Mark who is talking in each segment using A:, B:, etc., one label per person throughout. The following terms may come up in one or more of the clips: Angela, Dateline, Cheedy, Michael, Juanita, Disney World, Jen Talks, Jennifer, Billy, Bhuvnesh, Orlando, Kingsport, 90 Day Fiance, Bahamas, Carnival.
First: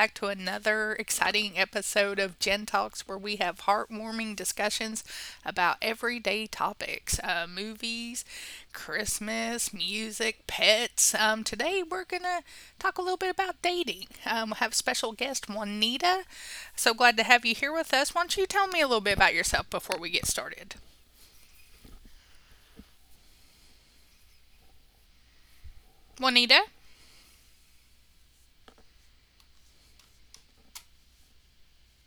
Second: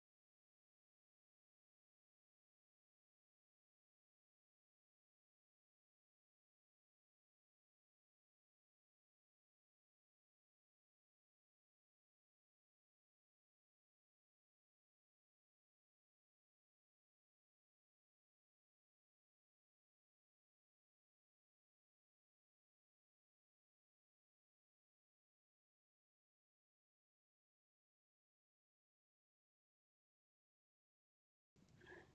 A: back to another exciting episode of Gen Talks, where we have heartwarming discussions about everyday topics, movies, Christmas, music, pets. Today we're going to talk a little bit about dating. We have special guest Juanita. So glad to have you here with us. Why don't you tell me a little bit about yourself before we get started? Juanita?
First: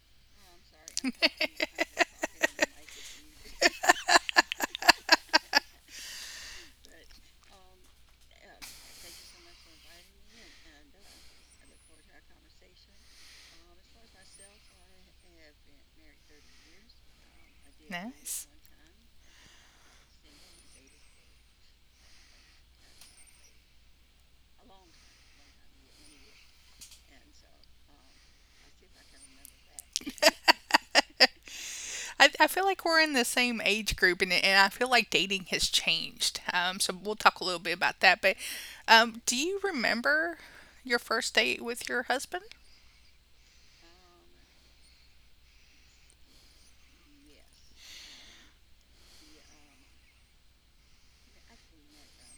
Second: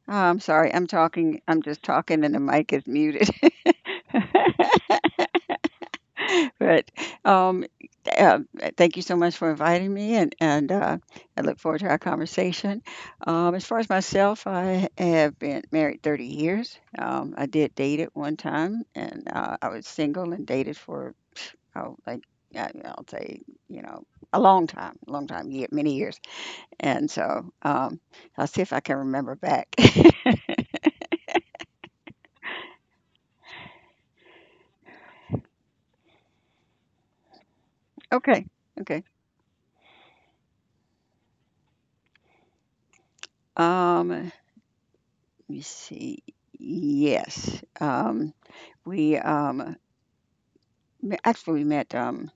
B: Oh, I'm sorry. I'm talking. I'm just talking, and the mic is muted. But um, th- um, thank you so much for inviting me, and I look forward to our conversation. As far as myself, I have been married 30 years. I did date at one
A: Nice.
B: time, and I was single and dated for, oh, like I'll say, you know, a long time, many years. And so I'll see if I can remember back.
A: I feel like we're in the same age group, and I feel like dating has changed. So we'll talk a little bit about that. But
B: Okay. Okay.
A: do you remember your first date with your husband?
B: Let me see. Yes. We um, actually, we met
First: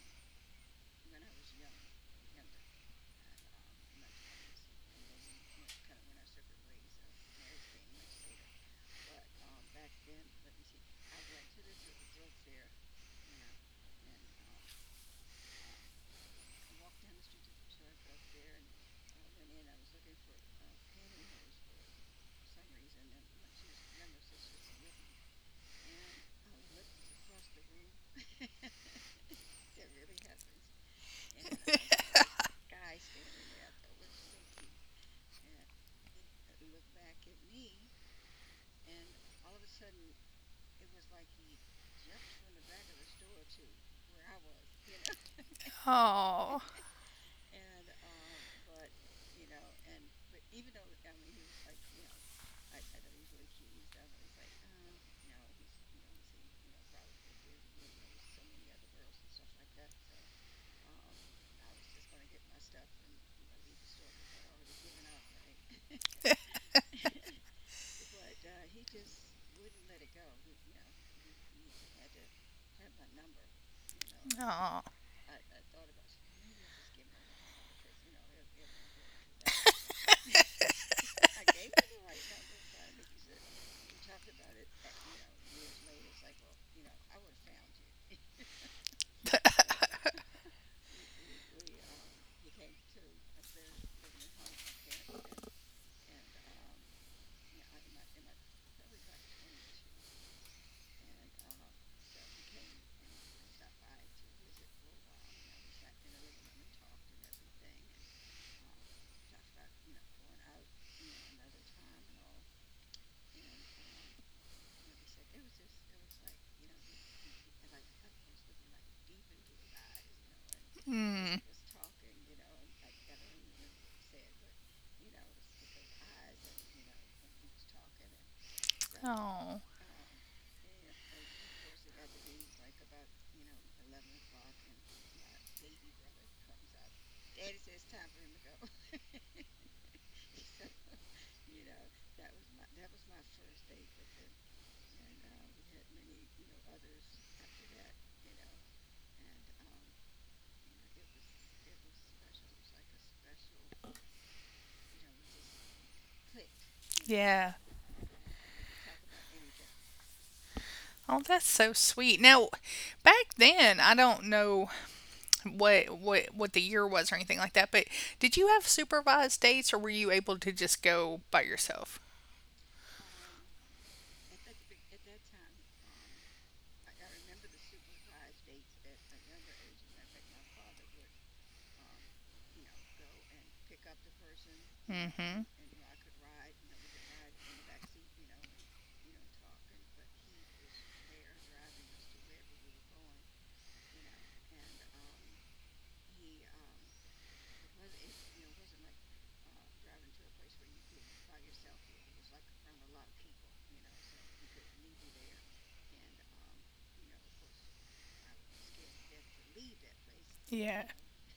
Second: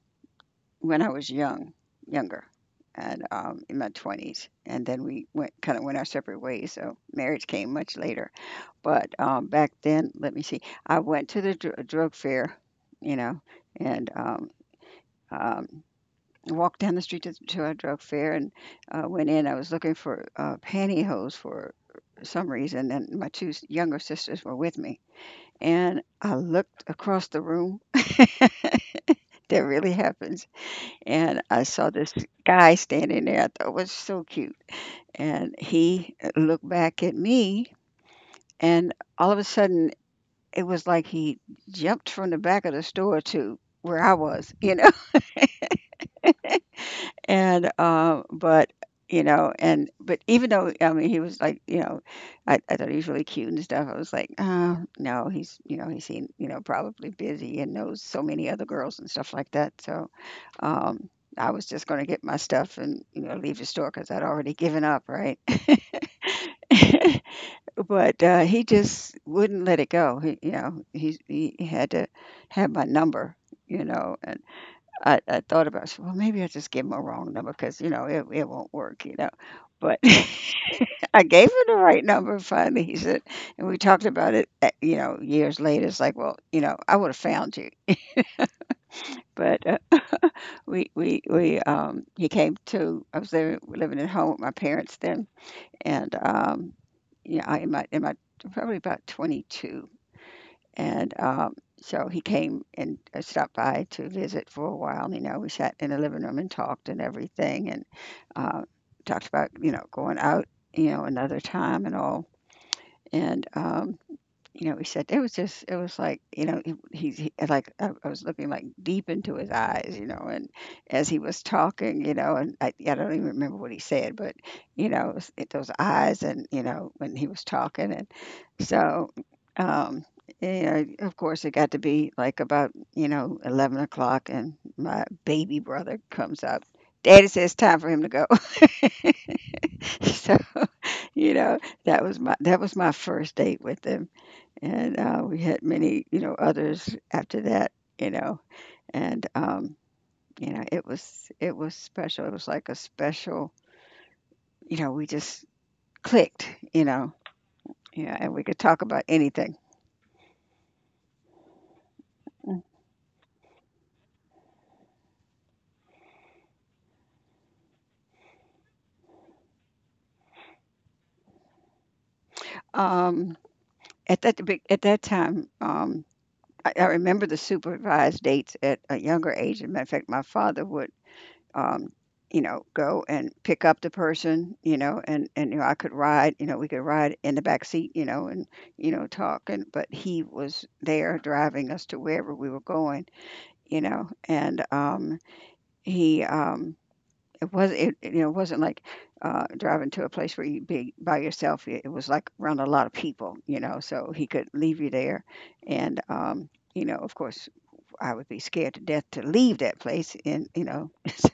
B: when I was young, younger, and in my twenties, and then we went kind of went our separate ways. So marriage came much later. But back then, let me see. I went to the drug fair, you know, and um, walked down the street to a drug fair and went in. I was looking for pantyhose for some reason, and my two younger sisters were with me. And I looked across the room. That really happens. And I saw this guy standing there. I thought was so cute. And he looked back at me, and all of a sudden, it was like he jumped from the back of the store to where I was.
A: Oh.
B: And but and but even though I mean he was like, I thought he was really cute and stuff. I was like, no, he's he's seen, probably busy, and knows so many other girls and stuff like that, so um I was just going to get my stuff and leave the store because I'd already given up, right? But he just wouldn't let it go. He you know he, he had to have my number you know
A: Oh.
B: I thought about, so, "Well, maybe I just gave him a wrong number because, it won't work," you know? But I gave him the right number finally, he said, and we talked about it, years later. It's like, "Well, you know, I would've found you." But, he came to... I was living at home with my parents then, and, yeah, I in my probably about 22. And so he came and stopped by to visit for a while. You know, we sat in the living room and talked and everything, and uh, talked about, going out, another time and all. And he said it was like, like I was looking like deep into his eyes, and as he
A: Mm.
B: was talking, and I don't even remember what he said, but, those eyes and, when he was talking, and so
A: Oh,
B: um of course, it got to be like about, 11 o'clock, and my baby brother comes up. Daddy says it's time for him to go. So, you know, that was my first date with him. And, we had many, others after that, you know, and, it was special. It was like a special, we just clicked,
A: yeah.
B: yeah, and we could talk about anything.
A: Oh, that's so sweet. Now, back then, I don't know what the year was or anything like that. But did you have supervised dates, or were you able to just go by yourself?
B: Um, at that time, I remember the supervised dates at a younger age. As a matter of fact, my father would, um, go and pick up the person, and
A: Mm-hmm.
B: and you know, I could ride, we could ride in the back seat, talk, and but he was there driving us to wherever we were going, you know, and he, it was it it, you know it wasn't like driving to a place where you'd be by yourself. It was like around a lot of people, so he could leave you there, and, of course, I would be scared to death to leave that place, and
A: Yeah.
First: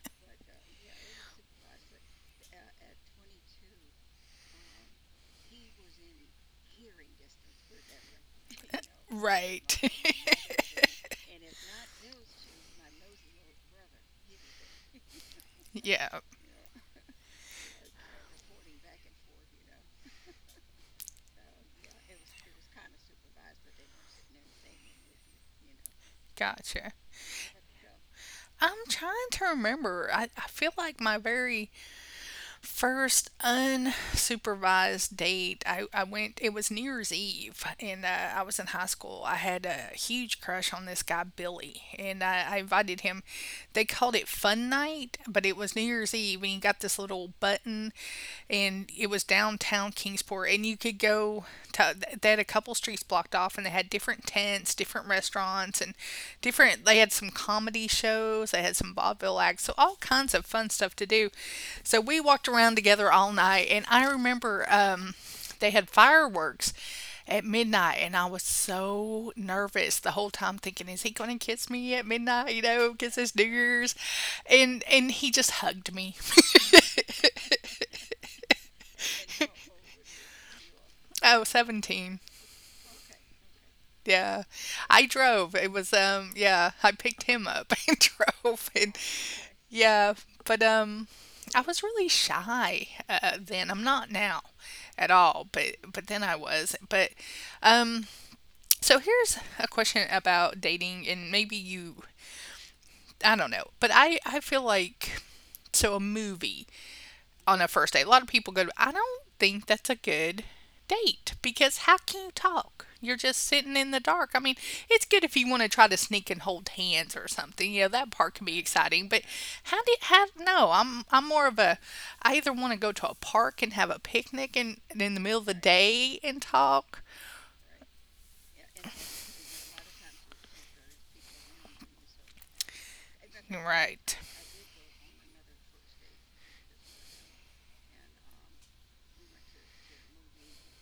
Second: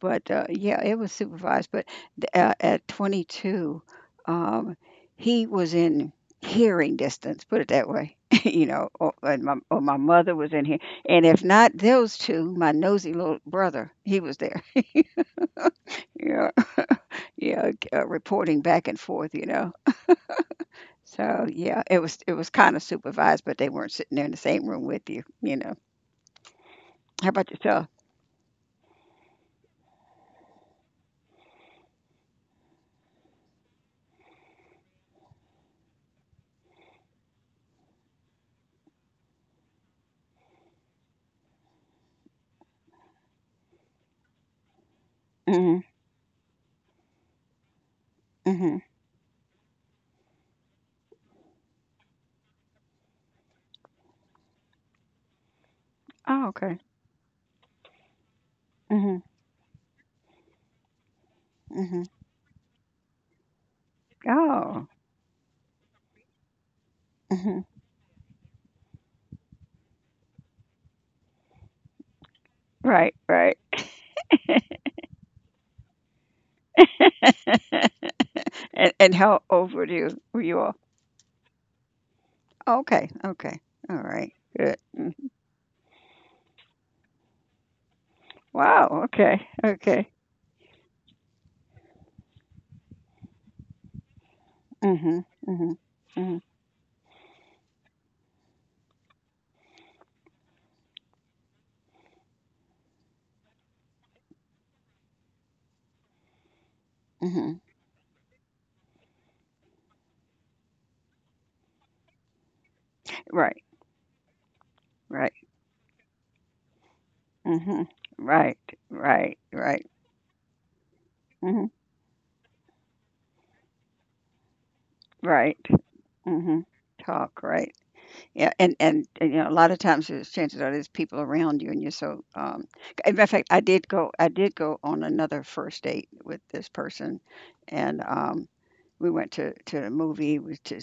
B: But, yeah, it was supervised, but the at 22, um, he was in hearing distance, put it that way,
A: Right.
B: or my mother was in here. And if not those two, my nosy little brother, he was there,
A: Yeah.
B: Yeah, yeah, reporting back and forth. So, yeah, it was kind of supervised, but they weren't sitting there in the same room with you, you know.
A: Gotcha.
B: How about yourself?
A: I'm trying to remember. I feel like my very first unsupervised date, I went. It was New Year's Eve, and I was in high school. I had a huge crush on this guy, Billy, and I invited him. They called it Fun Night, but it was
B: Mm-hmm.
A: New Year's Eve, and he got this little button,
B: Mm-hmm.
A: and it was downtown Kingsport, and you could go. To, they had a couple streets blocked off, and they had different tents, different restaurants. And
B: Oh, okay.
A: different. They had some comedy shows. They had some
B: Mm-hmm.
A: vaudeville acts, so all kinds of fun stuff to do. So
B: Mm-hmm.
A: we walked around together all night, and I remember
B: Oh.
A: they had fireworks at
B: Mm-hmm.
A: midnight, and I was so nervous the whole time thinking, is he going to kiss me at midnight? You know,
B: Right,
A: kiss his
B: right.
A: niggers. And he just hugged me.
B: And how old were you, all?
A: Oh, 17.
B: Okay, okay. All right.
A: Yeah.
B: Good.
A: I
B: Mm.
A: drove. It was um, yeah, I picked him up and drove. And
B: Wow, okay. Okay.
A: yeah, but I was really shy then. I'm not now at
B: Mhm.
A: all,
B: Mhm.
A: but then I
B: Mhm.
A: was. But um so here's a question about dating. And maybe you, I don't know, but I feel like, so a movie
B: Mhm.
A: on a first date. A lot of people go, I don't think that's a good date, because how can you talk? You're just
B: Right.
A: sitting in the dark. I mean, it's good
B: Right.
A: if you want to try to sneak and hold hands or something. You
B: Mhm.
A: know, that part can
B: Right.
A: be exciting. But
B: Right.
A: how
B: Right.
A: do you, have? No, I'm more of
B: Mhm.
A: a, I either want to go to a park and have a picnic, and in the middle of the
B: Right.
A: day, and
B: Mhm.
A: talk.
B: Talk, right. Yeah, and a lot of times, there's chances are there's people around you, and you're so, in matter of fact,
A: Right.
B: I did go on another first date with this person. And we went to a movie. We to,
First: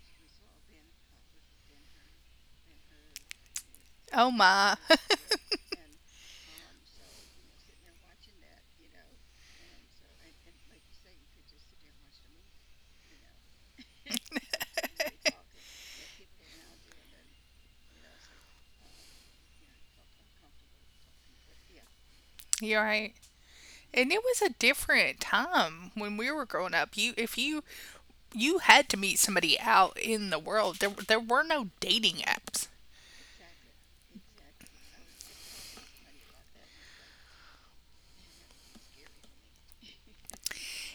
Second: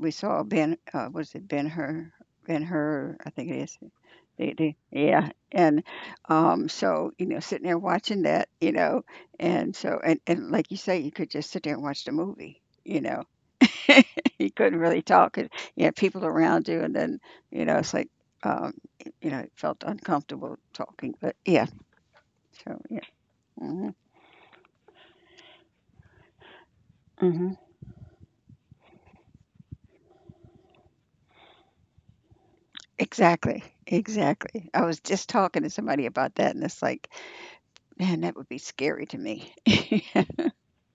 B: we saw Ben. Was it Ben Hur? Ben Hur, I think it is.
A: Oh my.
B: Yeah, and, so, sitting there watching that, and so and, like you say, you could just sit there and watch the movie. You couldn't really talk. And, you had people around you, and then, it's like, um, it felt uncomfortable talking. But yeah, so
A: You're
B: yeah.
A: right.
B: Hmm.
A: And it was a different time when we were growing up. You, if
B: Hmm.
A: you you had to meet somebody out in the world. There were no dating apps.
B: Exactly. Exactly. I was just talking to somebody about that, and it's like, "Man, that would be scary to me."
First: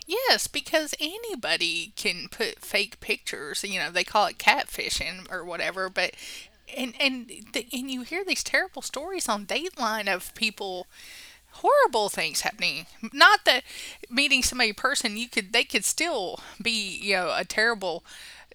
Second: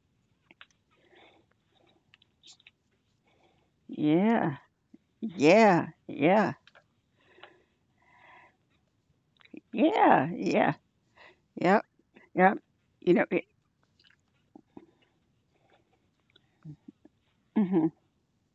A: Yes, because anybody can put fake pictures. You know, they call it
B: Yeah.
A: catfishing or whatever.
B: Yeah.
A: But
B: Yeah.
A: and the, and you hear these terrible stories on Dateline
B: Yeah.
A: of
B: Yeah.
A: people,
B: Yep.
A: horrible things
B: Yep.
A: happening.
B: You know,
A: Not
B: it
A: that meeting somebody in person, you could, they could still be, you know, a
B: mhm.
A: terrible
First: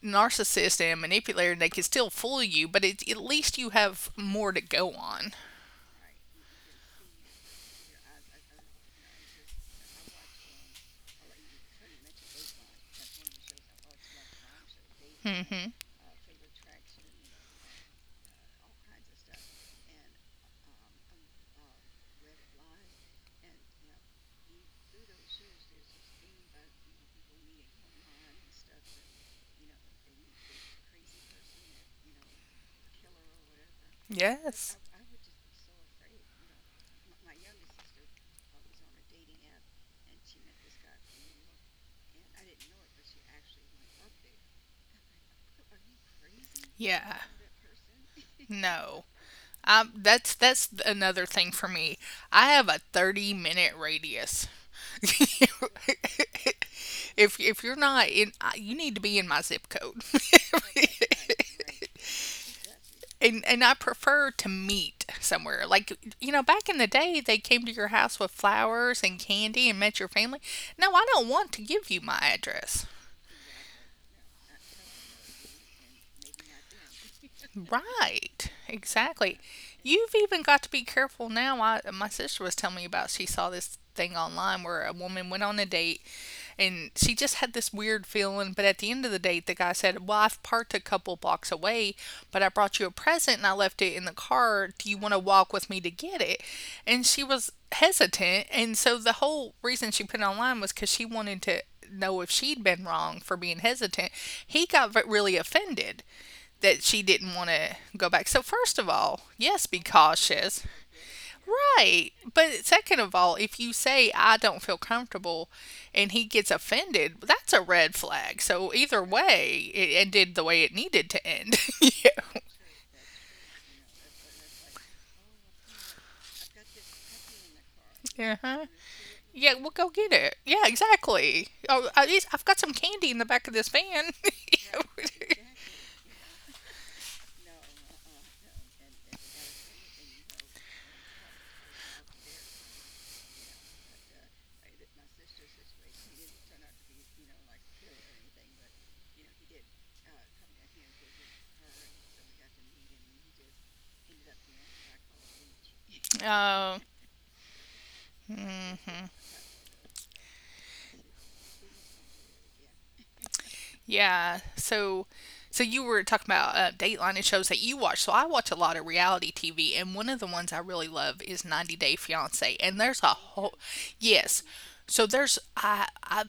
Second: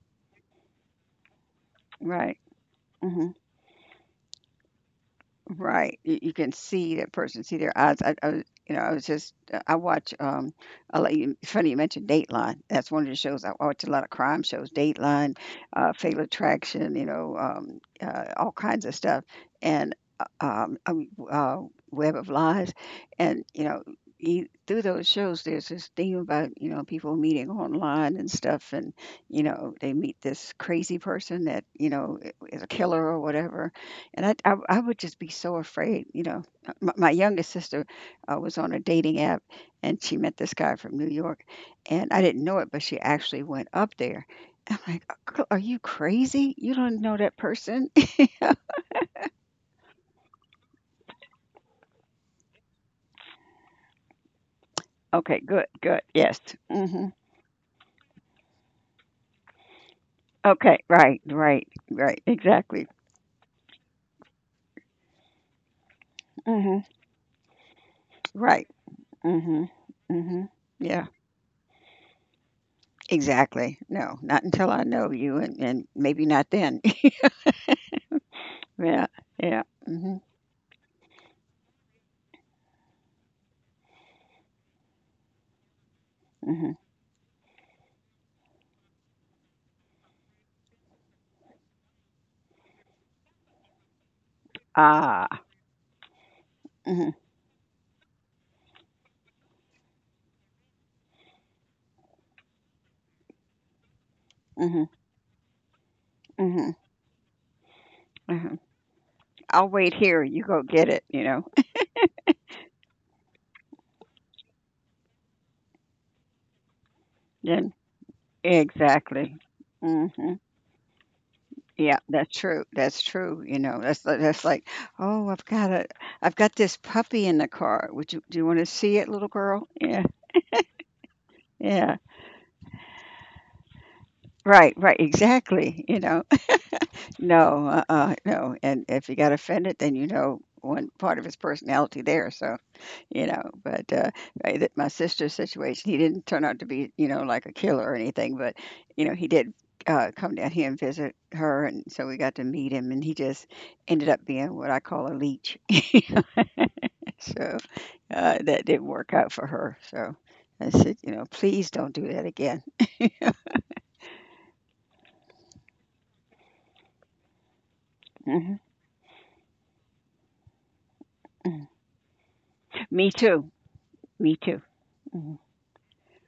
A: narcissist and manipulator, and they could still
B: Right.
A: fool you. But it, at
B: Mhm.
A: least you have more to go on.
B: Right, you can see that person, see their eyes. I was- you know, I was just I watch, it's funny you mentioned Dateline. That's one of the shows I watch, a lot of crime shows. Dateline,
A: Hmm?
B: Fatal Attraction, all kinds of stuff, and, Web of Lies, and, through those shows, there's this thing about, people meeting online and stuff, and, they meet this crazy person that, is a killer or whatever, and I I
A: Yes.
B: I would just be so afraid, you know. My youngest sister was on a dating app, and she met this guy from New York, and I didn't know it, but she actually went up there. I'm like, "Girl, are you crazy? You don't know
A: Yeah,
B: that person?"
A: no. That's another thing for me. I have a 30-minute radius.
B: Okay, good, good, yes. Hmm.
A: If you're not in, I- you need to be in my zip code.
B: Okay, right, right, right, exactly.
A: And I prefer to meet somewhere. Like, you know, back in
B: Hmm.
A: the day, they came to your house with
B: Right.
A: flowers and
B: Hmm.
A: candy and met your family.
B: Hmm.
A: No, I
B: Yeah,
A: don't want to give you my address.
B: exactly. No, not until I know you, and, maybe not then.
A: Right.
B: Yeah,
A: Exactly.
B: yeah.
A: You've
B: Hmm.
A: even got to be careful now. I, my sister was telling me about, she saw this thing online where a woman went on a date,
B: Hmm.
A: and she just had this weird feeling, but at the end of the date the guy said, "Well, I've parked a couple blocks away, but I brought you a present and I left it in the car. Do you want to
B: Ah.
A: walk with me to get it?" And
B: Mm-hmm.
A: she was hesitant, and so the whole reason she put it online was cuz she wanted to know if she'd been wrong for being hesitant. He
B: Mhm,
A: got really offended
B: mhm,
A: that she didn't want to go back. So,
B: mhm.
A: first of all, yes,
B: "I'll
A: be
B: wait here, you go
A: cautious.
B: get it," you know?
A: Right. But second of all, if you say, I don't feel comfortable, and he gets offended, that's a
B: Then
A: red flag. So, either
B: exactly.
A: way, it ended
B: Mhm.
A: the way it needed to end.
B: Yeah,
A: Yeah.
B: that's true, you know? That's li that's like, "Oh, I've got this puppy in the car. Would you Do you
A: Uh-huh.
B: wanna see it, little
A: Yeah,
B: girl?"
A: well, go
B: Yeah,
A: get it. Yeah, exactly. Oh,
B: yeah.
A: at least I've got some candy in the back of this van.
B: Right, right, exactly, you know? No, uh-uh, no, and if he got offended, then, one part of his personality there, so, You know, but, I th my sister's situation, he didn't turn out to be, like a killer or anything, but, he did, come down here and visit her, and so we got to meet him, and he just ended up being what I call a leech.
A: Um,
B: So, that didn't
A: mm.
B: work out for her, so I said, "Please don't do that again."
A: Yeah. So, so you were talking about Dateline and shows that you watch. So I watch a
B: Mhm,
A: lot of reality TV, and one of the ones I really love is
B: mm.
A: 90 Day Fiance. And there's a
B: Me too,
A: whole,
B: me
A: yes.
B: too.
A: So
B: Mhm,
A: there's I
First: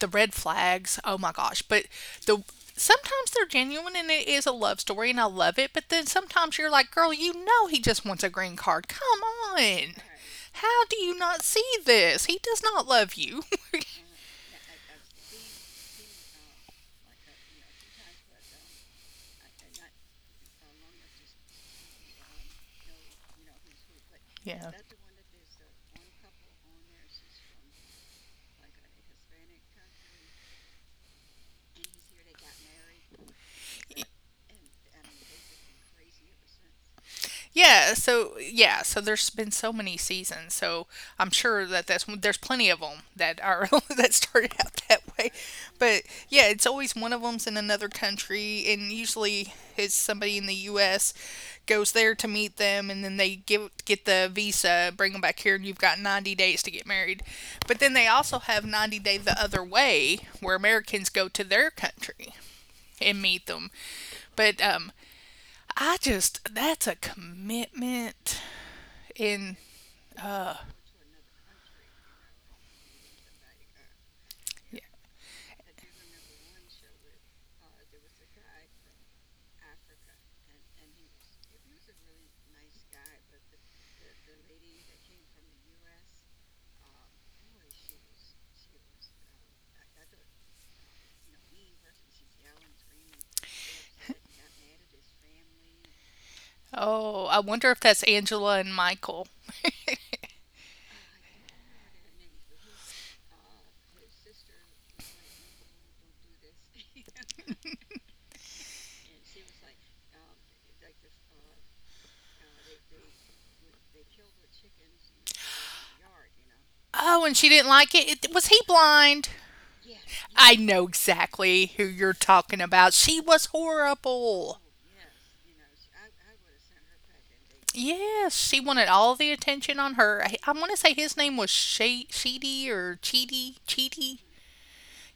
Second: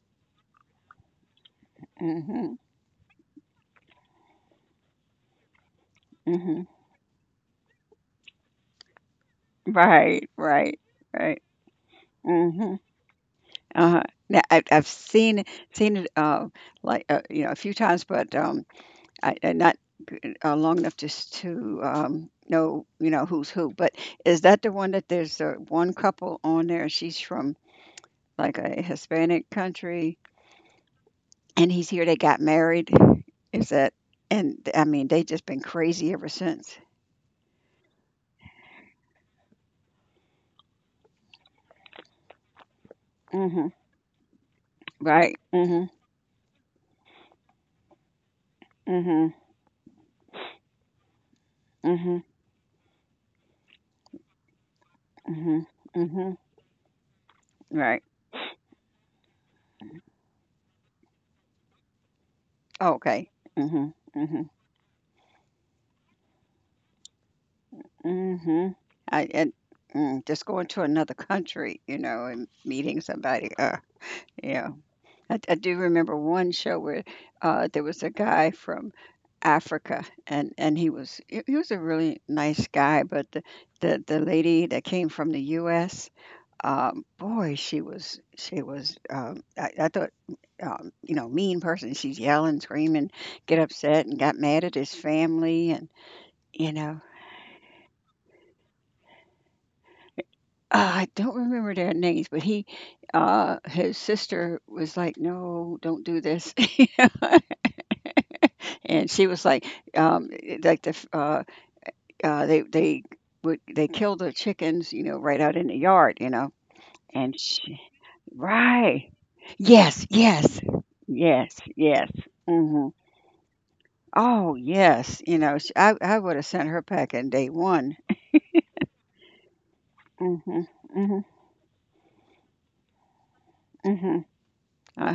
A: the red flags. Oh my gosh! But the,
B: mhm,
A: sometimes they're genuine and it is a love story, and I love it. But then sometimes
B: mhm.
A: you're like, girl, you know he just wants a green card. Come on.
B: Right, right,
A: How do you not
B: right.
A: see this? He does
B: Mhm.
A: not love you.
B: Uh-huh. Yeah, I've seen it, like, a few times, but, I not, long enough just to, know, who's who. But is that
A: Yeah.
B: the one that there's one couple on there? She's from like a Hispanic country, and he's here. They got married. Is that And I mean they just been crazy ever since.
A: Yeah, so yeah, so there's been so many seasons, so I'm sure that that's there's plenty of them that
B: Mm-hmm.
A: are that started out that way,
B: Right? Mm-hmm.
A: but yeah, it's always one of them's in another country, and
B: Mm-hmm.
A: usually it's somebody in the U.S. goes there
B: Mm-hmm.
A: to meet them, and then they give get the visa, bring them back here,
B: Mm-hmm.
A: and you've got
B: Mm-hmm.
A: 90 days to get married, but then
B: Right.
A: they also have 90 day the other way, where Americans go to their country
B: Oh,
A: and
B: okay.
A: meet them.
B: Mm-hmm. Mm-hmm.
A: But I just that's a commitment
B: Mhm. I and
A: in
B: just
A: uh,
B: going to another country, and meeting somebody, yeah.
A: yeah.
B: I do remember one show where, there was a guy from Africa, and he was a really nice guy, but the lady that came from the US, boy, she was, I thought, mean person. She's yelling, screaming, get upset, and got mad at his family and, you know
A: Oh, I wonder if that's Angela and Michael.
B: I don't remember their names, but he, his sister was like, "No, don't do this," and she was like, um, "Like the f- they would they kill the chickens, right out in the yard, you know."
A: Oh, and
B: And
A: she didn't
B: she,
A: like it. Was he
B: right,
A: blind?
B: yes,
A: I
B: yes,
A: know
B: yes,
A: exactly who
B: yes.
A: you're talking
B: Hmm.
A: about. She was
B: Oh
A: horrible.
B: yes, you know, sh I would have sent her packing day one.
A: Yes, she wanted all the attention on her.
B: Hmm.
A: I want to say his
B: Hmm.
A: name was Sheedy or Cheedy, Cheedy.
B: Hmm.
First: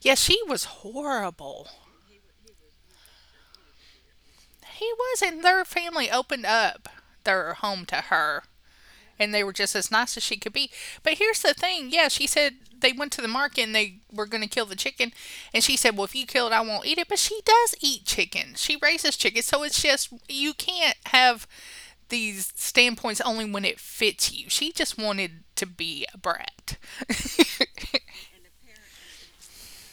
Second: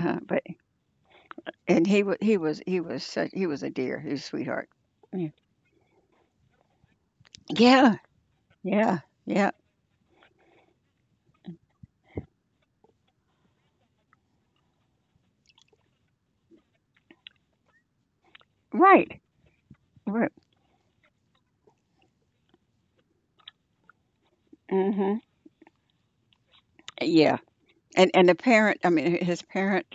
A: Yeah, she was horrible.
B: And he was a dear. He was a sweetheart.
A: He was,
B: Mm.
A: and their family opened up their home to
B: Yeah,
A: her.
B: yeah,
A: And they
B: yeah.
A: were just as nice as she could be. But here's the thing, yeah, she said they went to the market and they were going to kill the chicken. And she said, well, if you kill it, I won't eat it. But she does eat chicken, she raises
B: Right.
A: chicken. So it's just,
B: Right.
A: you can't have these standpoints only when it fits you. She just
B: Hmm.
A: wanted to be a brat.
B: Yeah. And the parent, I mean, his parent,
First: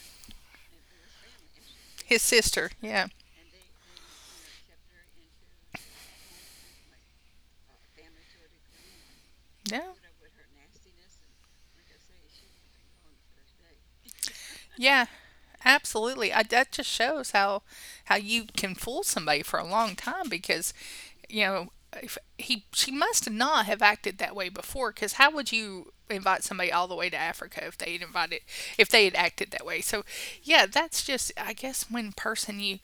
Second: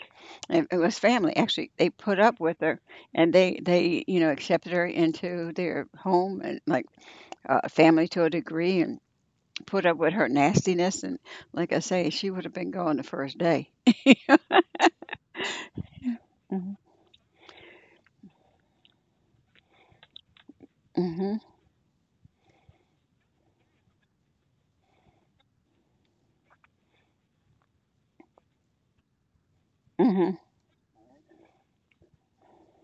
B: and it was family actually. They put
A: His
B: up with
A: sister,
B: her,
A: yeah.
B: and they you know accepted her into their home and like family to a degree, and put
A: Yeah.
B: up with her nastiness. And like I say, she would have been gone the first day.
A: Yeah, absolutely. I, that
B: Hmm.
A: just shows how you can fool somebody for a long time, because,
B: Hmm.
A: you know, if he, she must not have acted that way before, because how would you invite somebody all the way to Africa if they had invited, if they had acted that way? So
B: Hmm.
A: yeah, that's just I guess when person you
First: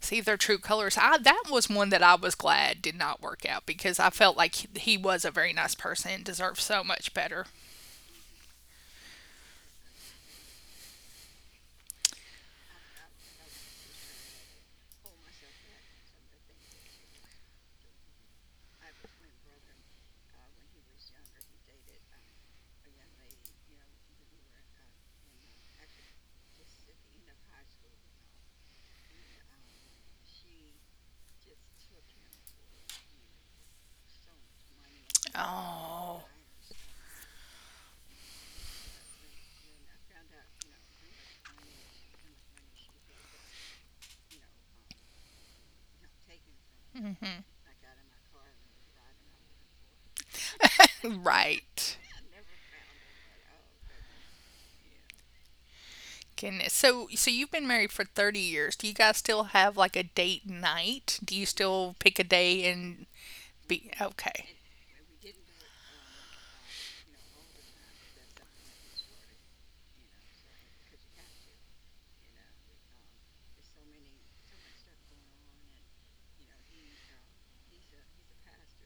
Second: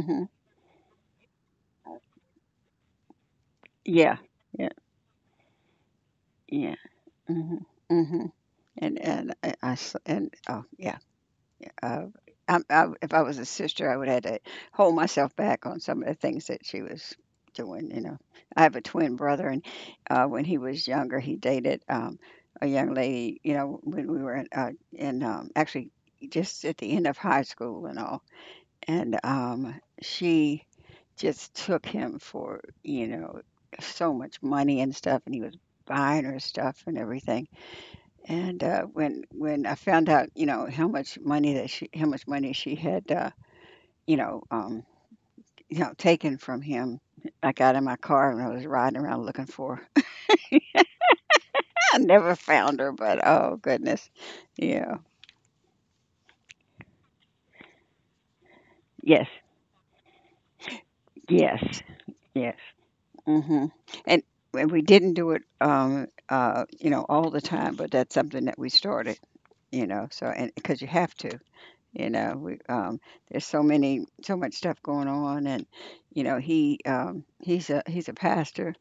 A: see their true colors. I that was one that I was glad did not work out, because I
B: Yeah.
A: felt like
B: Yeah.
A: he was a very nice person and deserved
B: Yeah.
A: so much better.
B: Hmm. Hmm. And oh, yeah, uh, I if I was a sister, I would have had to hold myself back on some of the things that she was doing, you know? I have a twin brother, and, when he was younger, he dated, a young lady, you know, when we were in, actually just at the end of high school and all, and, she just took him for, you know, so much money and stuff, and he was
A: Oh,
B: buying her stuff and everything. And, when I found out, you know, how much money she had, you know, um, you know, taken from him, I got in my car and I was riding around looking for her.
A: right.
B: I never found her, but oh goodness. Yeah.
A: Goodness. So, so you've been married for 30 years. Do you guys
B: Yes.
A: still have like a date night? Do you
B: Yes.
A: still pick a
B: Yes.
A: day and
B: Mhm.
A: be
B: And
A: okay?
B: we didn't do it you know all the time, but that's something that we started, you know. So and because you have to. You know, we, there's so many, so much stuff going on, and you know, he's a pastor,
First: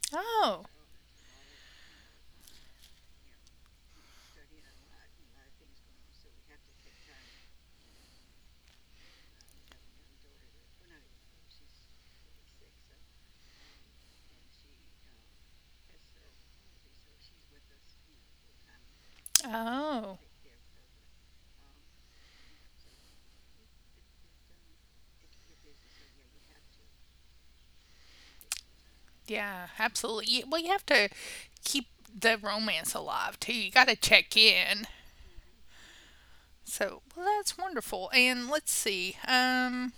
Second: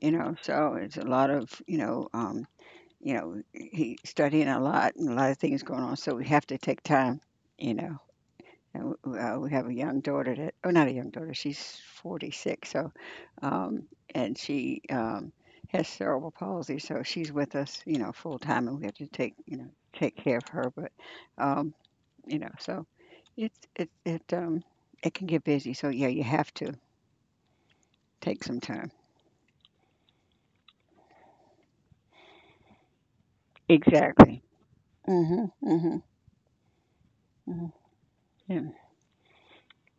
B: you know,
A: Oh,
B: so it's a lot of you know, he's studying a lot and a lot of things going on. So we have to take time, you know. And we have a young daughter that, oh, not a young daughter, she's 46. So, um, and she has cerebral palsy, so she's with us, you know, full time, and we have to take, you know, take
A: oh,
B: care of her. But um, you know, so it's it it it can get busy. So yeah, you have to take some time.
A: yeah, absolutely. You- Well, you have to keep the romance alive too. You got to check
B: Exactly.
A: in.
B: Mhm. Mhm.
A: So, well, that's
B: Mhm.
A: wonderful. And
B: Yeah.
A: let's see.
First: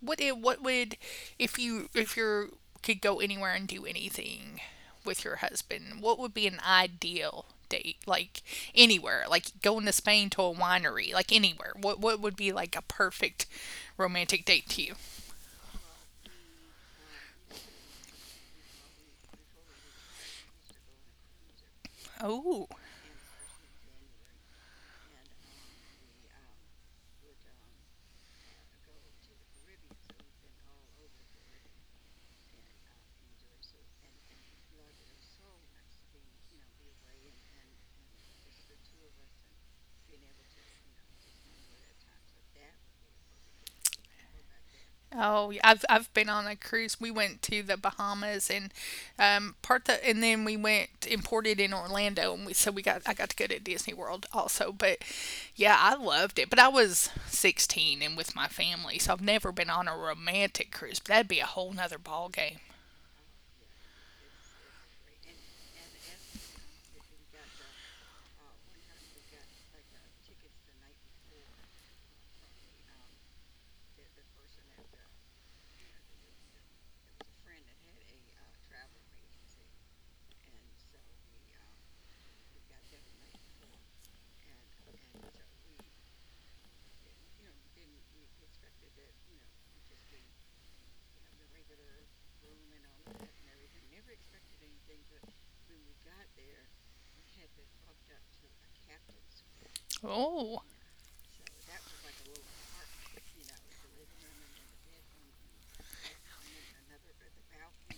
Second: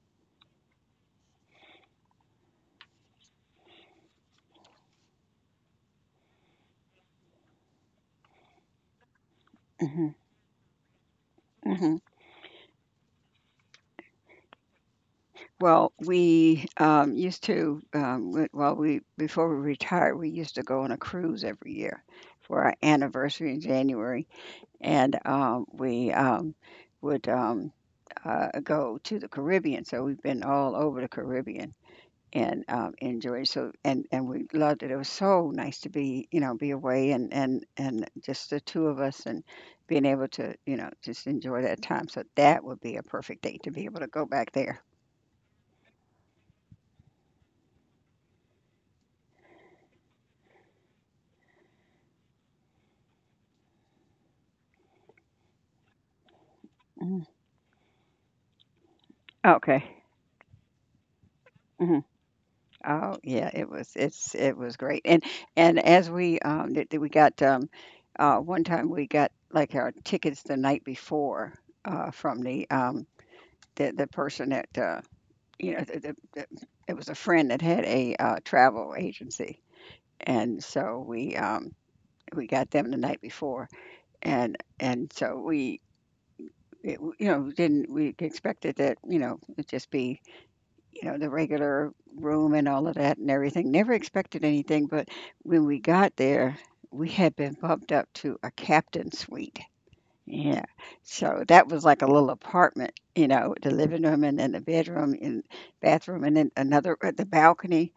A: What it what would, if you could go anywhere and do anything with your husband? What would be an ideal date? Like, anywhere, like going to
B: Mhm.
A: Spain to a winery, like anywhere.
B: Mhm.
A: What would be like a perfect romantic date to you?
B: Well, we used to well we before we retired, we used to go on a cruise every year for
A: Oh.
B: our anniversary in January, and we would go to the Caribbean. So we've been all over the Caribbean. And, enjoy, so and we loved it. It was so nice to be, you know, be away and just the two of us and being able to, you know, just enjoy that time, so that would be a perfect date to be able to go back there.
A: Oh, yeah, I've been on a cruise. We went to the Bahamas, and part the, and then we went imported in Orlando, and we so we got I got to go to Disney World also. But yeah, I loved it. But I was
B: Mhm.
A: 16 and with my family, so I've never been
B: Okay.
A: on a romantic cruise. But that'd be a whole nother
B: Mhm.
A: ball game.
B: Oh, yeah, it was great, and as we, that that we got, one time we got, like, our tickets the night before, from the person that, you know, the, the, the, it was a friend that had a travel agency, and so we got them the night before, and so we you know didn't we expected that you know it'd just be you know the regular room and all of that and everything. Never expected anything, but when we got there, we had been bumped up to a captain suite.
A: Oh,
B: Yeah, so that was like a little apartment, you know, the living room and then the bedroom and bathroom and then another the balcony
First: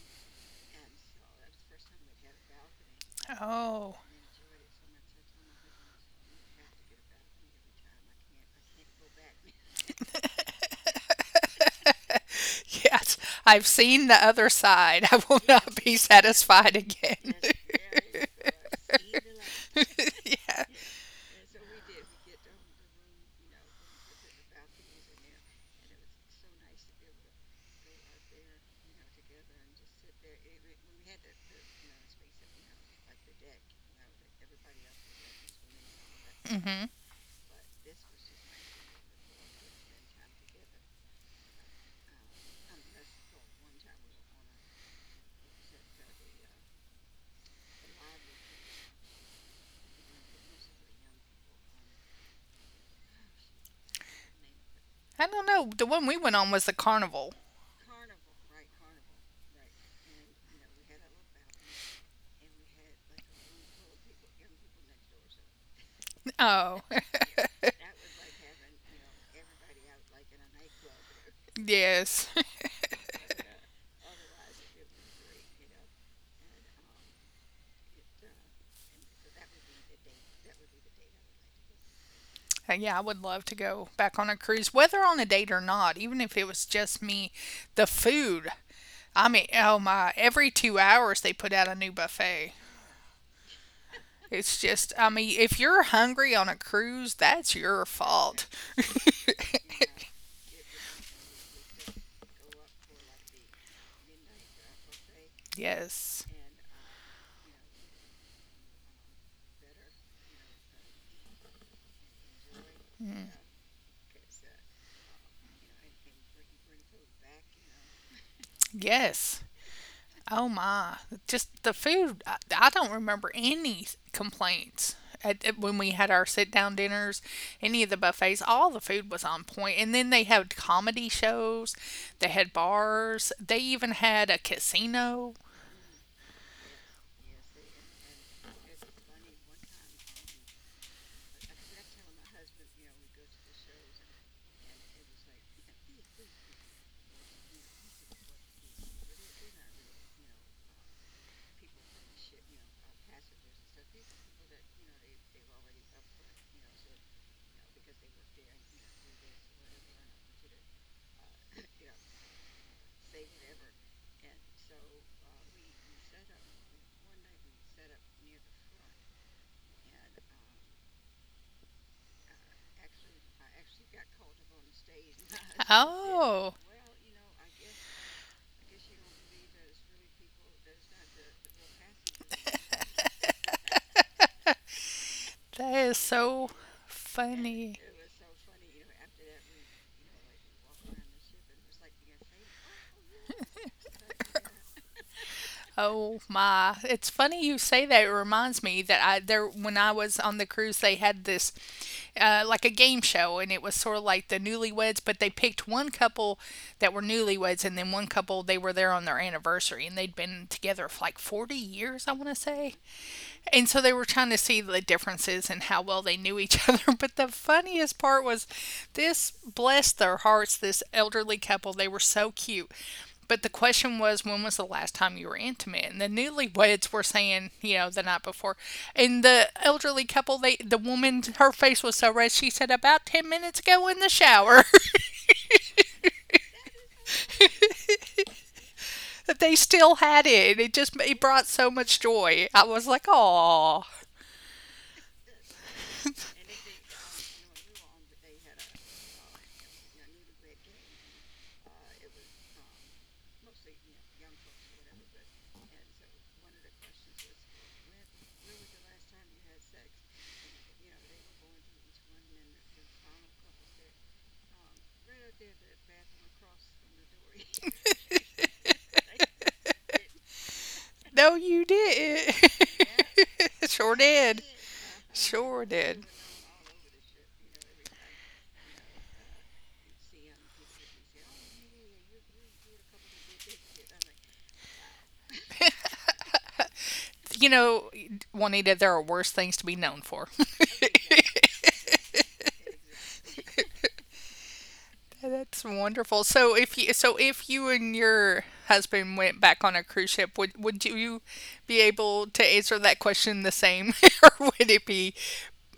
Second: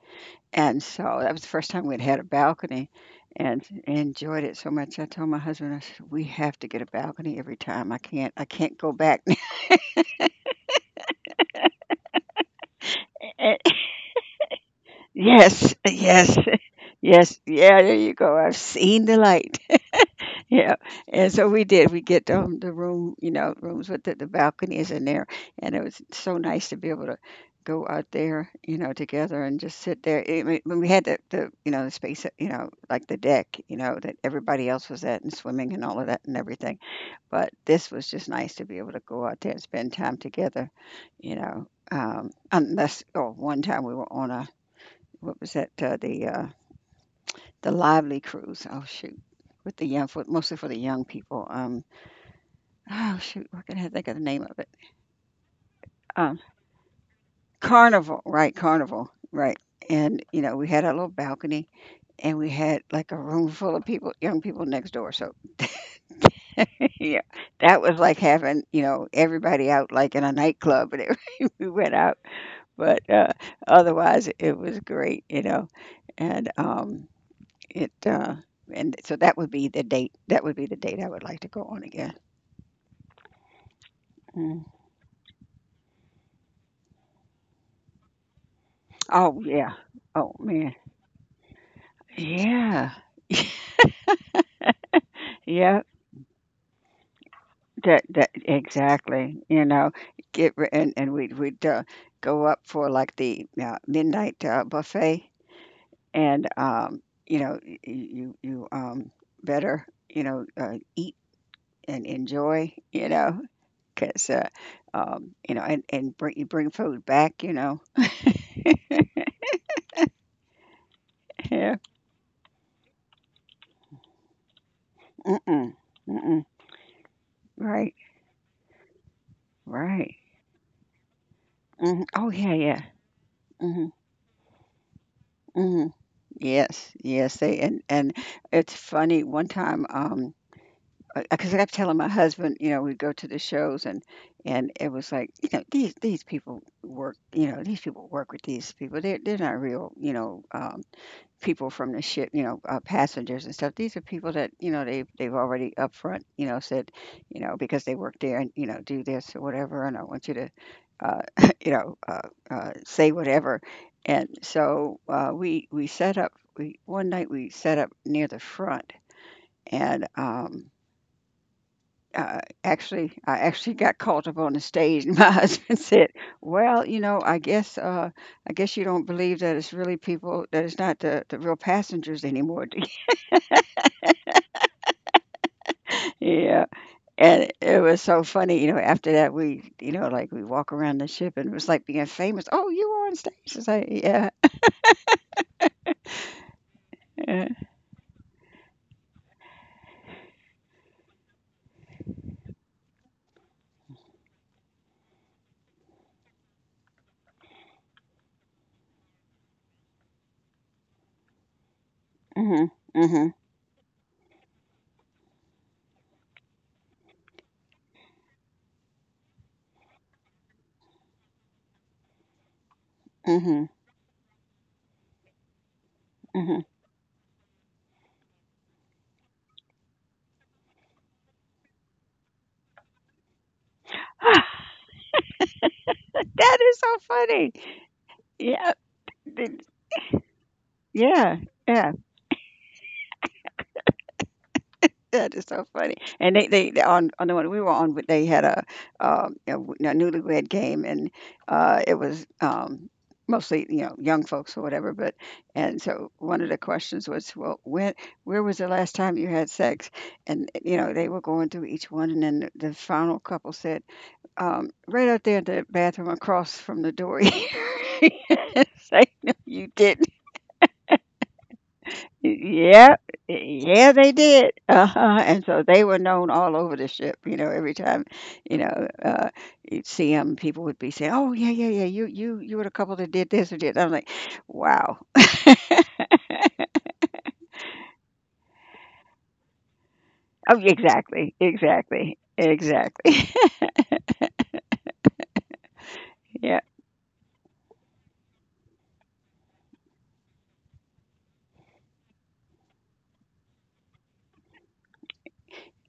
B: and so that was the first time we'd had a balcony and I
A: oh.
B: enjoyed it so much. I told my husband, I said, "We have to get a balcony every time. I can't go back."
A: Yes, I've seen the other side. I will not
B: Yes,
A: be
B: yes,
A: satisfied again.
B: yes. Yeah, there you go. I've seen the light.
A: Yeah.
B: Yeah, and so we did. We get the room, you know, rooms with the balconies in there, and it was so nice to be able to go out there, you know, together and just sit there. I mean, when we had the you know the space, you know, like the deck, you know, that everybody else was at and swimming and all of that and everything.
A: Hmm.
B: But this was just nice to be able to go out there and spend time together, you know. Unless, oh, one time we were on a what was that? The Lively Cruise. Oh shoot with the young for mostly for the young people. Oh, shoot, why can't I think of the name of it?
A: I don't know. The one we went
B: Um,
A: on was the carnival.
B: Carnival, right, Carnival, right. And, you know, we had a little balcony and we had like a room full of people, young people next door. So,
A: Oh,
B: yeah, that was like having, you know, everybody out like in a nightclub and everything. We went out.
A: yes.
B: But otherwise, it was great, you know. And it, uh, and so that would be the date. That would be the date I would like to go on again.
A: Yeah, I would love to go back on a
B: Mm.
A: cruise, whether on a date or not, even if it was just me. The food. I
B: Oh,
A: mean,
B: yeah.
A: oh my,
B: Oh,
A: every
B: man.
A: 2 hours they put out a new buffet.
B: Yeah.
A: It's just, I mean, if
B: Yeah.
A: you're hungry on a cruise, that's your
B: That
A: fault.
B: exactly, you know, get re- and we'd we'd go up for like the midnight buffet,
A: Yes.
B: and you know, you better you know eat and enjoy, you
A: Mm.
B: know, because you know, and bring you bring food back, you know,
A: Yes. Oh my. Just the
B: yeah,
A: food. I don't remember any complaints at,
B: mm-mm,
A: when we had our
B: mm-mm,
A: sit down dinners, any of
B: right,
A: the buffets. All the food was on point. And then
B: right,
A: they had comedy shows,
B: hmm
A: they
B: oh
A: had
B: yeah, yeah.
A: bars, they
B: Mm-hmm,
A: even had a casino.
B: mm-hmm. Yes, yes, they and it's funny. One time. Because I kept telling my husband, you know, we'd go to the shows and it was like, you know, these people work, you know, these people work with these people. They're not real, you know, people from the ship, you know, passengers and stuff. These are people that, you know, they've already up front, you know, said, you know, because they work there and, you know, do this or whatever, and I want you to, uh, you know, say whatever. And so we set up. We one night we set up near the front and. Actually, I actually got called up on the stage, and my husband said,
A: Oh.
B: "Well, you know, I guess you don't believe that it's really people that it's not the real passengers anymore." do you?"
A: That is so
B: yeah, and
A: funny.
B: it was so funny. You know, after that, we, you know, like we walk around the ship, and it was like being famous. Oh, you were on stage. It's like, yeah,
A: Oh my. It's funny
B: yeah.
A: you say that. It reminds me that I there when I was on the cruise they had this like a game show, and it was sort of like the newlyweds, but they picked one couple that were newlyweds, and then one couple they were there on their anniversary and they'd been together for like 40 years, I want to
B: Mhm,
A: say.
B: mhm,
A: And so they were trying to see the differences and how well they knew each other. But the funniest part was this, bless their hearts, this elderly couple, they were so cute. But the
B: mhm,
A: question was, when was the last time you were intimate? And the
B: mhm.
A: newlyweds were saying, you know, the night before. And the elderly couple, they, the woman, her face was so red. She said, about 10 minutes ago in the shower.
B: that is so funny. Yeah,
A: That they
B: th-
A: still had it. And it just it
B: yeah,
A: brought so
B: yeah.
A: much joy. I was like, oh.
B: That is so funny. And on the one we were on, but they had a a newlywed game, and it was mostly you know young folks or whatever. But and so one of the questions was, well, when where was the last time you had sex? And you know they were going through each one, and then the final couple said, right out there in the bathroom across from the door. It's like, no, you didn't.
A: No, you did.
B: Yeah, yeah,
A: Sure
B: they
A: did.
B: did. Uh-huh. And so
A: Sure
B: they were
A: did.
B: known all over the ship. You know, every time, you know, you'd see them, people would be saying, "Oh, yeah, yeah, yeah, you were the couple that did this or did." I'm like, "Wow."
A: You know, Juanita, there are worse things to be known for.
B: Oh, exactly, exactly, exactly.
A: That's wonderful.
B: Yeah,
A: So if you and your husband went back on a cruise ship, would you be able to answer that question the same, or would it be,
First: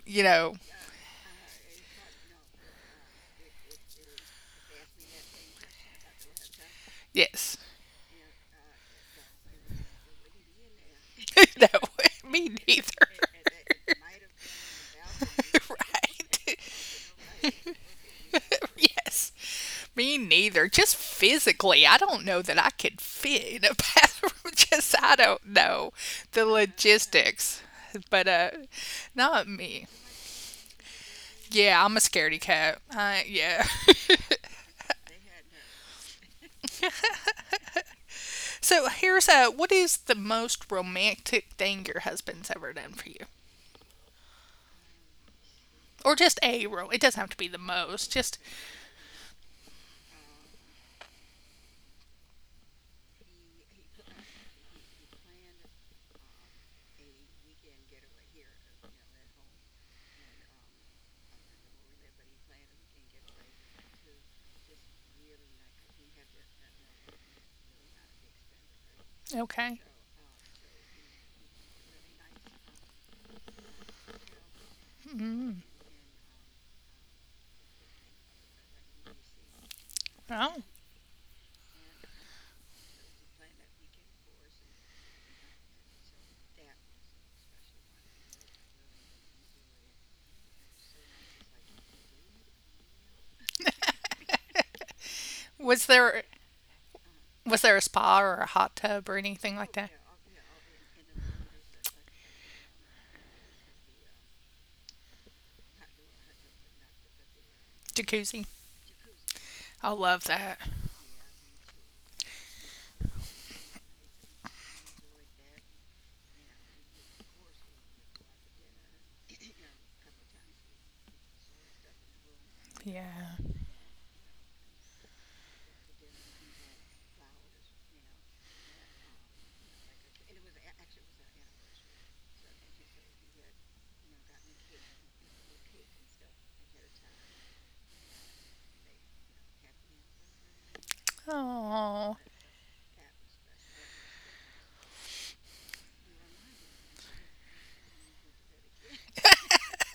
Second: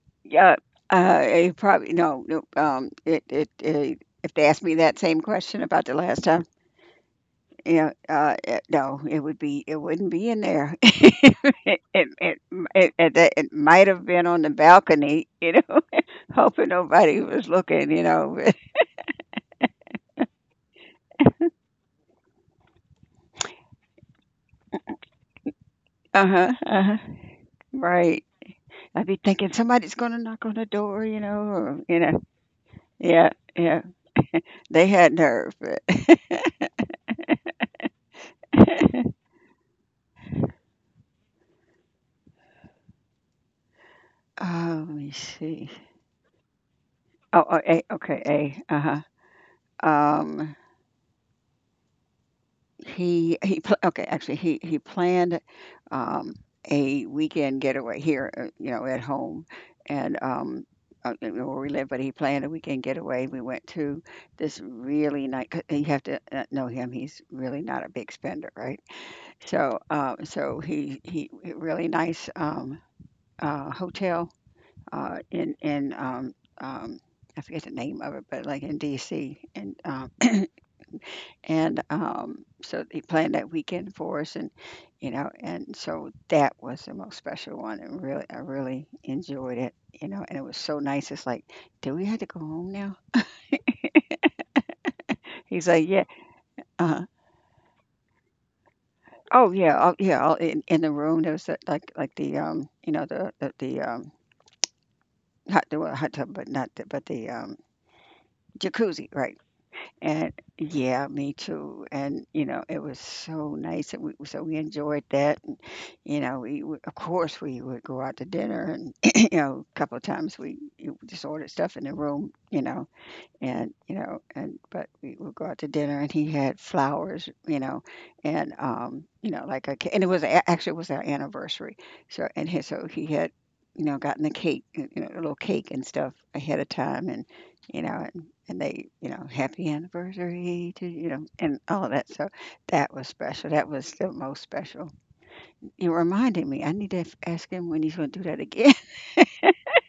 A: you know,
B: yeah. It probably no, no. It. If they asked me that same question about the last time,
A: yes,
B: yeah, no, it would be, it wouldn't be in there.
A: no, me neither,
B: It might have been on the balcony, you know,
A: right?
B: hoping nobody was looking, you know.
A: Yes. Me neither. Just physically, I don't know that I could fit in a bathroom. Just I don't know
B: Uh
A: the
B: huh. Uh-huh.
A: logistics,
B: Right.
A: but
B: I'd be
A: not
B: thinking
A: me.
B: somebody's gonna knock on the door, you know, or,
A: Yeah, I'm a
B: you know.
A: scaredy cat. I,
B: Yeah,
A: yeah.
B: yeah. They had nerve. But
A: So here's what is the most romantic thing your husband's ever done for you,
B: oh, let me see.
A: or just a ro? It doesn't have to be
B: Oh,
A: the
B: oh A,
A: most.
B: okay,
A: Just
B: A. Uh huh. Um. He pl okay, actually, he planned, um, a weekend getaway here, you know, at home, and, I don't know where we live, but he planned a weekend getaway. We went to this really nice. You have to, know him, he's really not a big spender, right?
A: okay.
B: So he a really nice, hotel, uh, in
A: Mm.
B: in, um um, I forget the name of it, but, like, in DC, and, um
A: Oh,
B: and um, so he planned that weekend for us, and you know, and so that was the most special one, and really, I really enjoyed it, you know, and it was so nice. It's like, do we have to go home now? He's
A: was
B: like, yeah,
A: there,
B: uh,
A: was there a spa or a hot tub or anything
B: oh
A: like
B: yeah,
A: that?
B: oh yeah, all in the room there was that, like the you know, the hot the well, hot tub, but not the, but the
A: Jacuzzi.
B: jacuzzi, right?
A: I love
B: And
A: that.
B: yeah, me too. And you know, it was so nice, and we enjoyed that. And you know, of course we would go out to dinner, and you know, a couple of times we you know, just ordered stuff in the room.
A: Yeah.
B: You know and but we would go out to dinner and he had flowers, you know, and you know, like a ca- and it was a- actually it was our anniversary, so he had, you know, gotten the cake, you know, a little cake and stuff ahead of time, and you know, and they, you know, happy anniversary to, you know, and all of that.
A: Oh.
B: So that was special. That was the most special. It reminded me, I need to ask him when he's going to do that again.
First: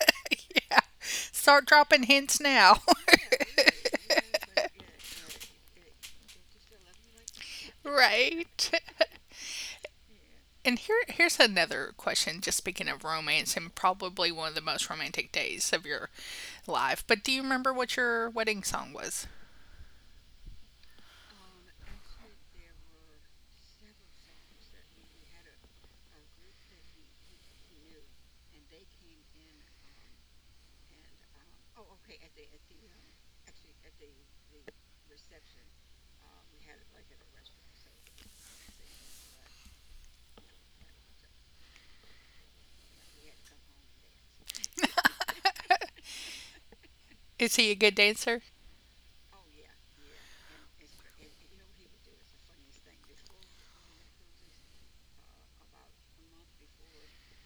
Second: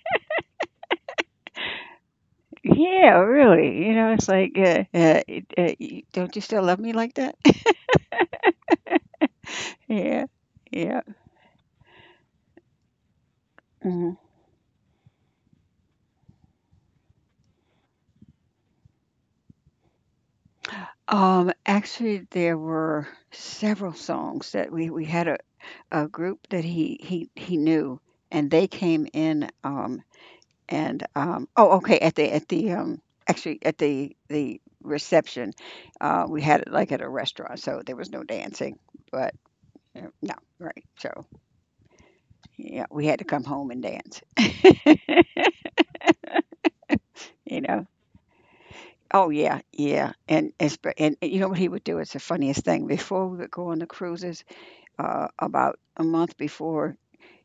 A: Yeah. Start dropping hints now.
B: Yeah, really, you know, it's like don't you still love me like that?
A: Right.
B: Yeah,
A: And here,
B: yeah.
A: here's another question just speaking of romance and
B: Mhm.
A: probably one of the most romantic days of your life. But do you remember what your wedding song was?
B: Actually, there were several songs. That we we had a group that he knew, and they came in. And Oh, okay. At the actually at the reception, we had it like at a restaurant, so there was no dancing. But No, right. So yeah, we had to come home and dance.
A: Is
B: You
A: he a
B: know.
A: good dancer?
B: Oh yeah, yeah, and you know what he would do? It's the funniest thing. Before we would go on the cruises, about a month before,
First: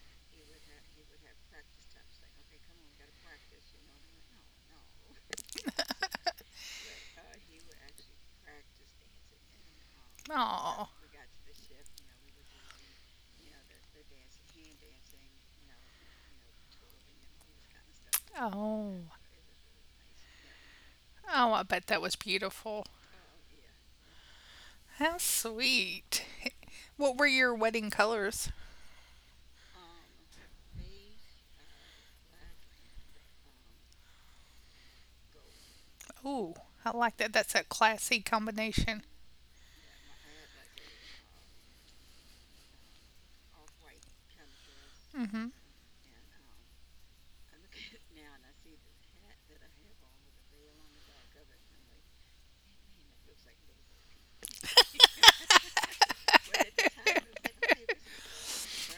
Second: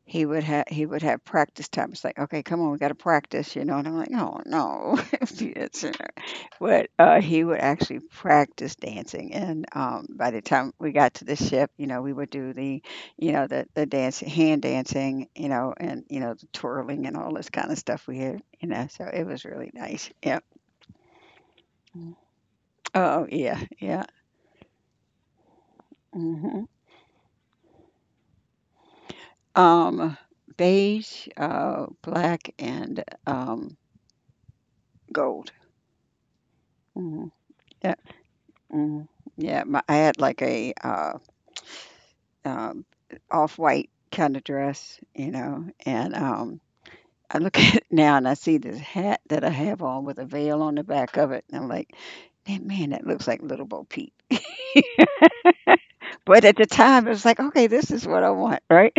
B: he would have practice time. It's like, okay, come on, we got to practice, you know. And I'm like, oh no, it's, you know. But He would actually practice dancing. And By the time
A: Oh.
B: we got to the ship, you know, we would do you know, the dance, hand dancing, you know, and you know, the twirling and all this kind of stuff we had, you know.
A: Oh.
B: So it was really nice. Yeah.
A: Oh, I bet that was beautiful.
B: Oh yeah, yeah.
A: How sweet.
B: Hmm.
A: What were your wedding colors?
B: Um, Beige, black, and gold.
A: Ooh, I like
B: Mhm.
A: that. That's a
B: Yeah.
A: classy combination.
B: Mhm. Yeah, my I had like a, um, off-white kinda dress,
A: Mm
B: you
A: hmm.
B: know, and I look at it now and I see this hat that I have on with a veil on the back of it, and I'm like, "That man, that looks like Little Bo Peep." But at the time, it was like, "Okay, this is what I want." Right?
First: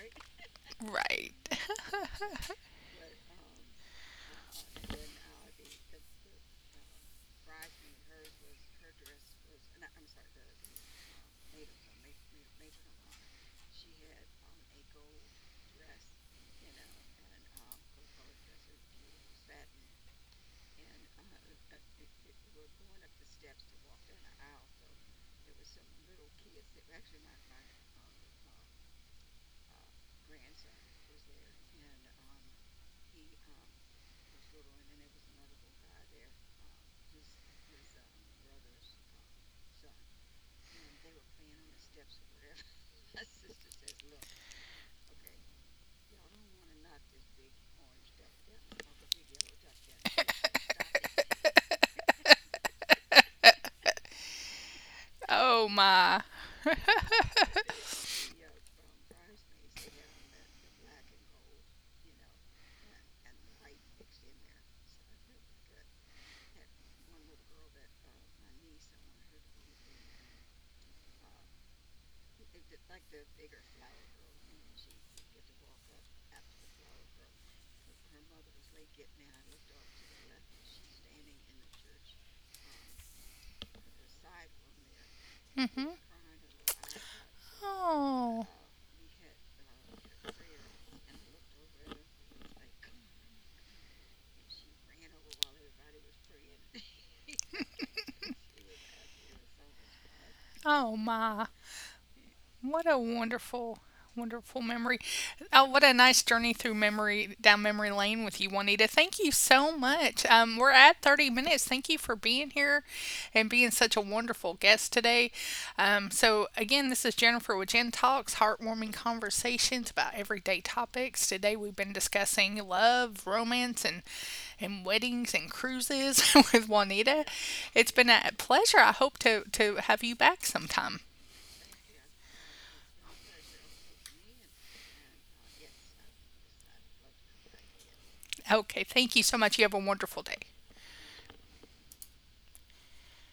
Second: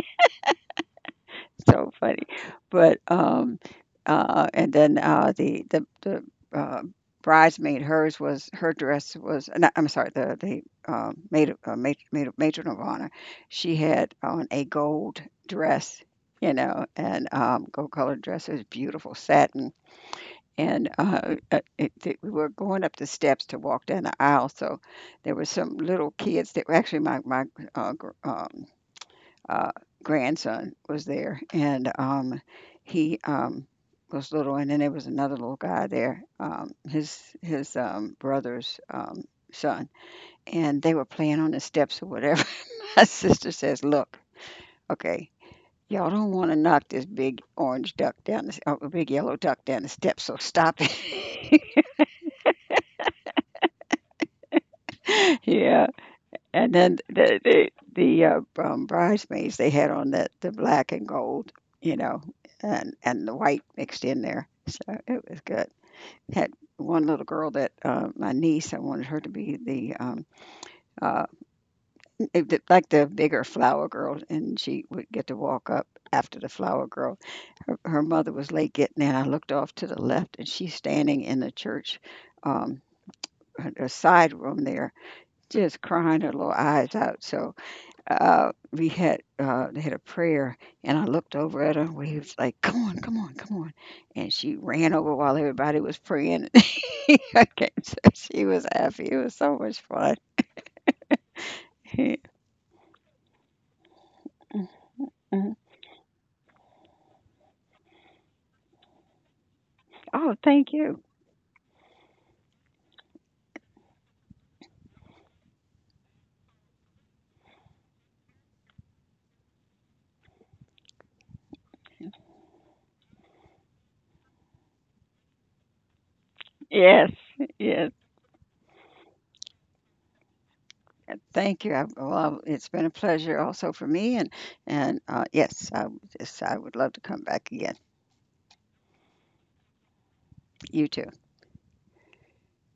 A: Right.
B: So funny. But and then The uh, bridesmaid, her dress was. Not, I'm sorry, the maid, of- maid, maid, of- matron of honor. She had on a gold dress, you know, and gold colored dress. It was beautiful satin. And we were going up the steps to walk down the aisle, so there were some little kids that were actually my uh, gr- um, uh, grandson was there, and he was little, and then there was another little guy there, his brother's, son, and they were playing on the steps or whatever. My sister says, "Look, okay." Y'all don't want to knock this big orange duck down the, big yellow duck down the steps, so stop it.
A: Oh
B: Yeah,
A: my.
B: and then the the the uh, um, bridesmaids, they had on the black and gold, you know, and the white mixed in there, so it was good. Had one little girl, that my niece, I wanted her to be the uh like, the bigger flower girl, and she would get to walk up after the flower girl. Her mother was late getting in. I looked off to the left, and she's standing in the church, um, a side room there, just
A: Mm-hmm.
B: crying her little eyes out. So
A: Oh.
B: we had, they had a prayer, and I looked over at her. We was like, "Come on, come on, come on!" And she ran over while everybody was praying. I came, so she was happy. It was so much fun.
A: Oh my. What a wonderful, wonderful memory.
B: Mhm.
A: Oh, what a nice journey through memory down memory lane with you, Juanita. Thank you so much.
B: Oh, thank
A: We're
B: you.
A: at 30 minutes. Thank you for being here and being such a wonderful guest today. So, again, this is Jennifer with Jen Talks, heartwarming conversations about everyday topics. Today, we've been discussing love, romance, and weddings and cruises with
B: Yes,
A: Juanita.
B: yes.
A: It's been a pleasure. I hope to have you back sometime.
B: Thank you. I, well, it's been a pleasure also for me, and yes, I would love to come back again.
A: Okay, thank you so much. You have a wonderful day.
B: You too.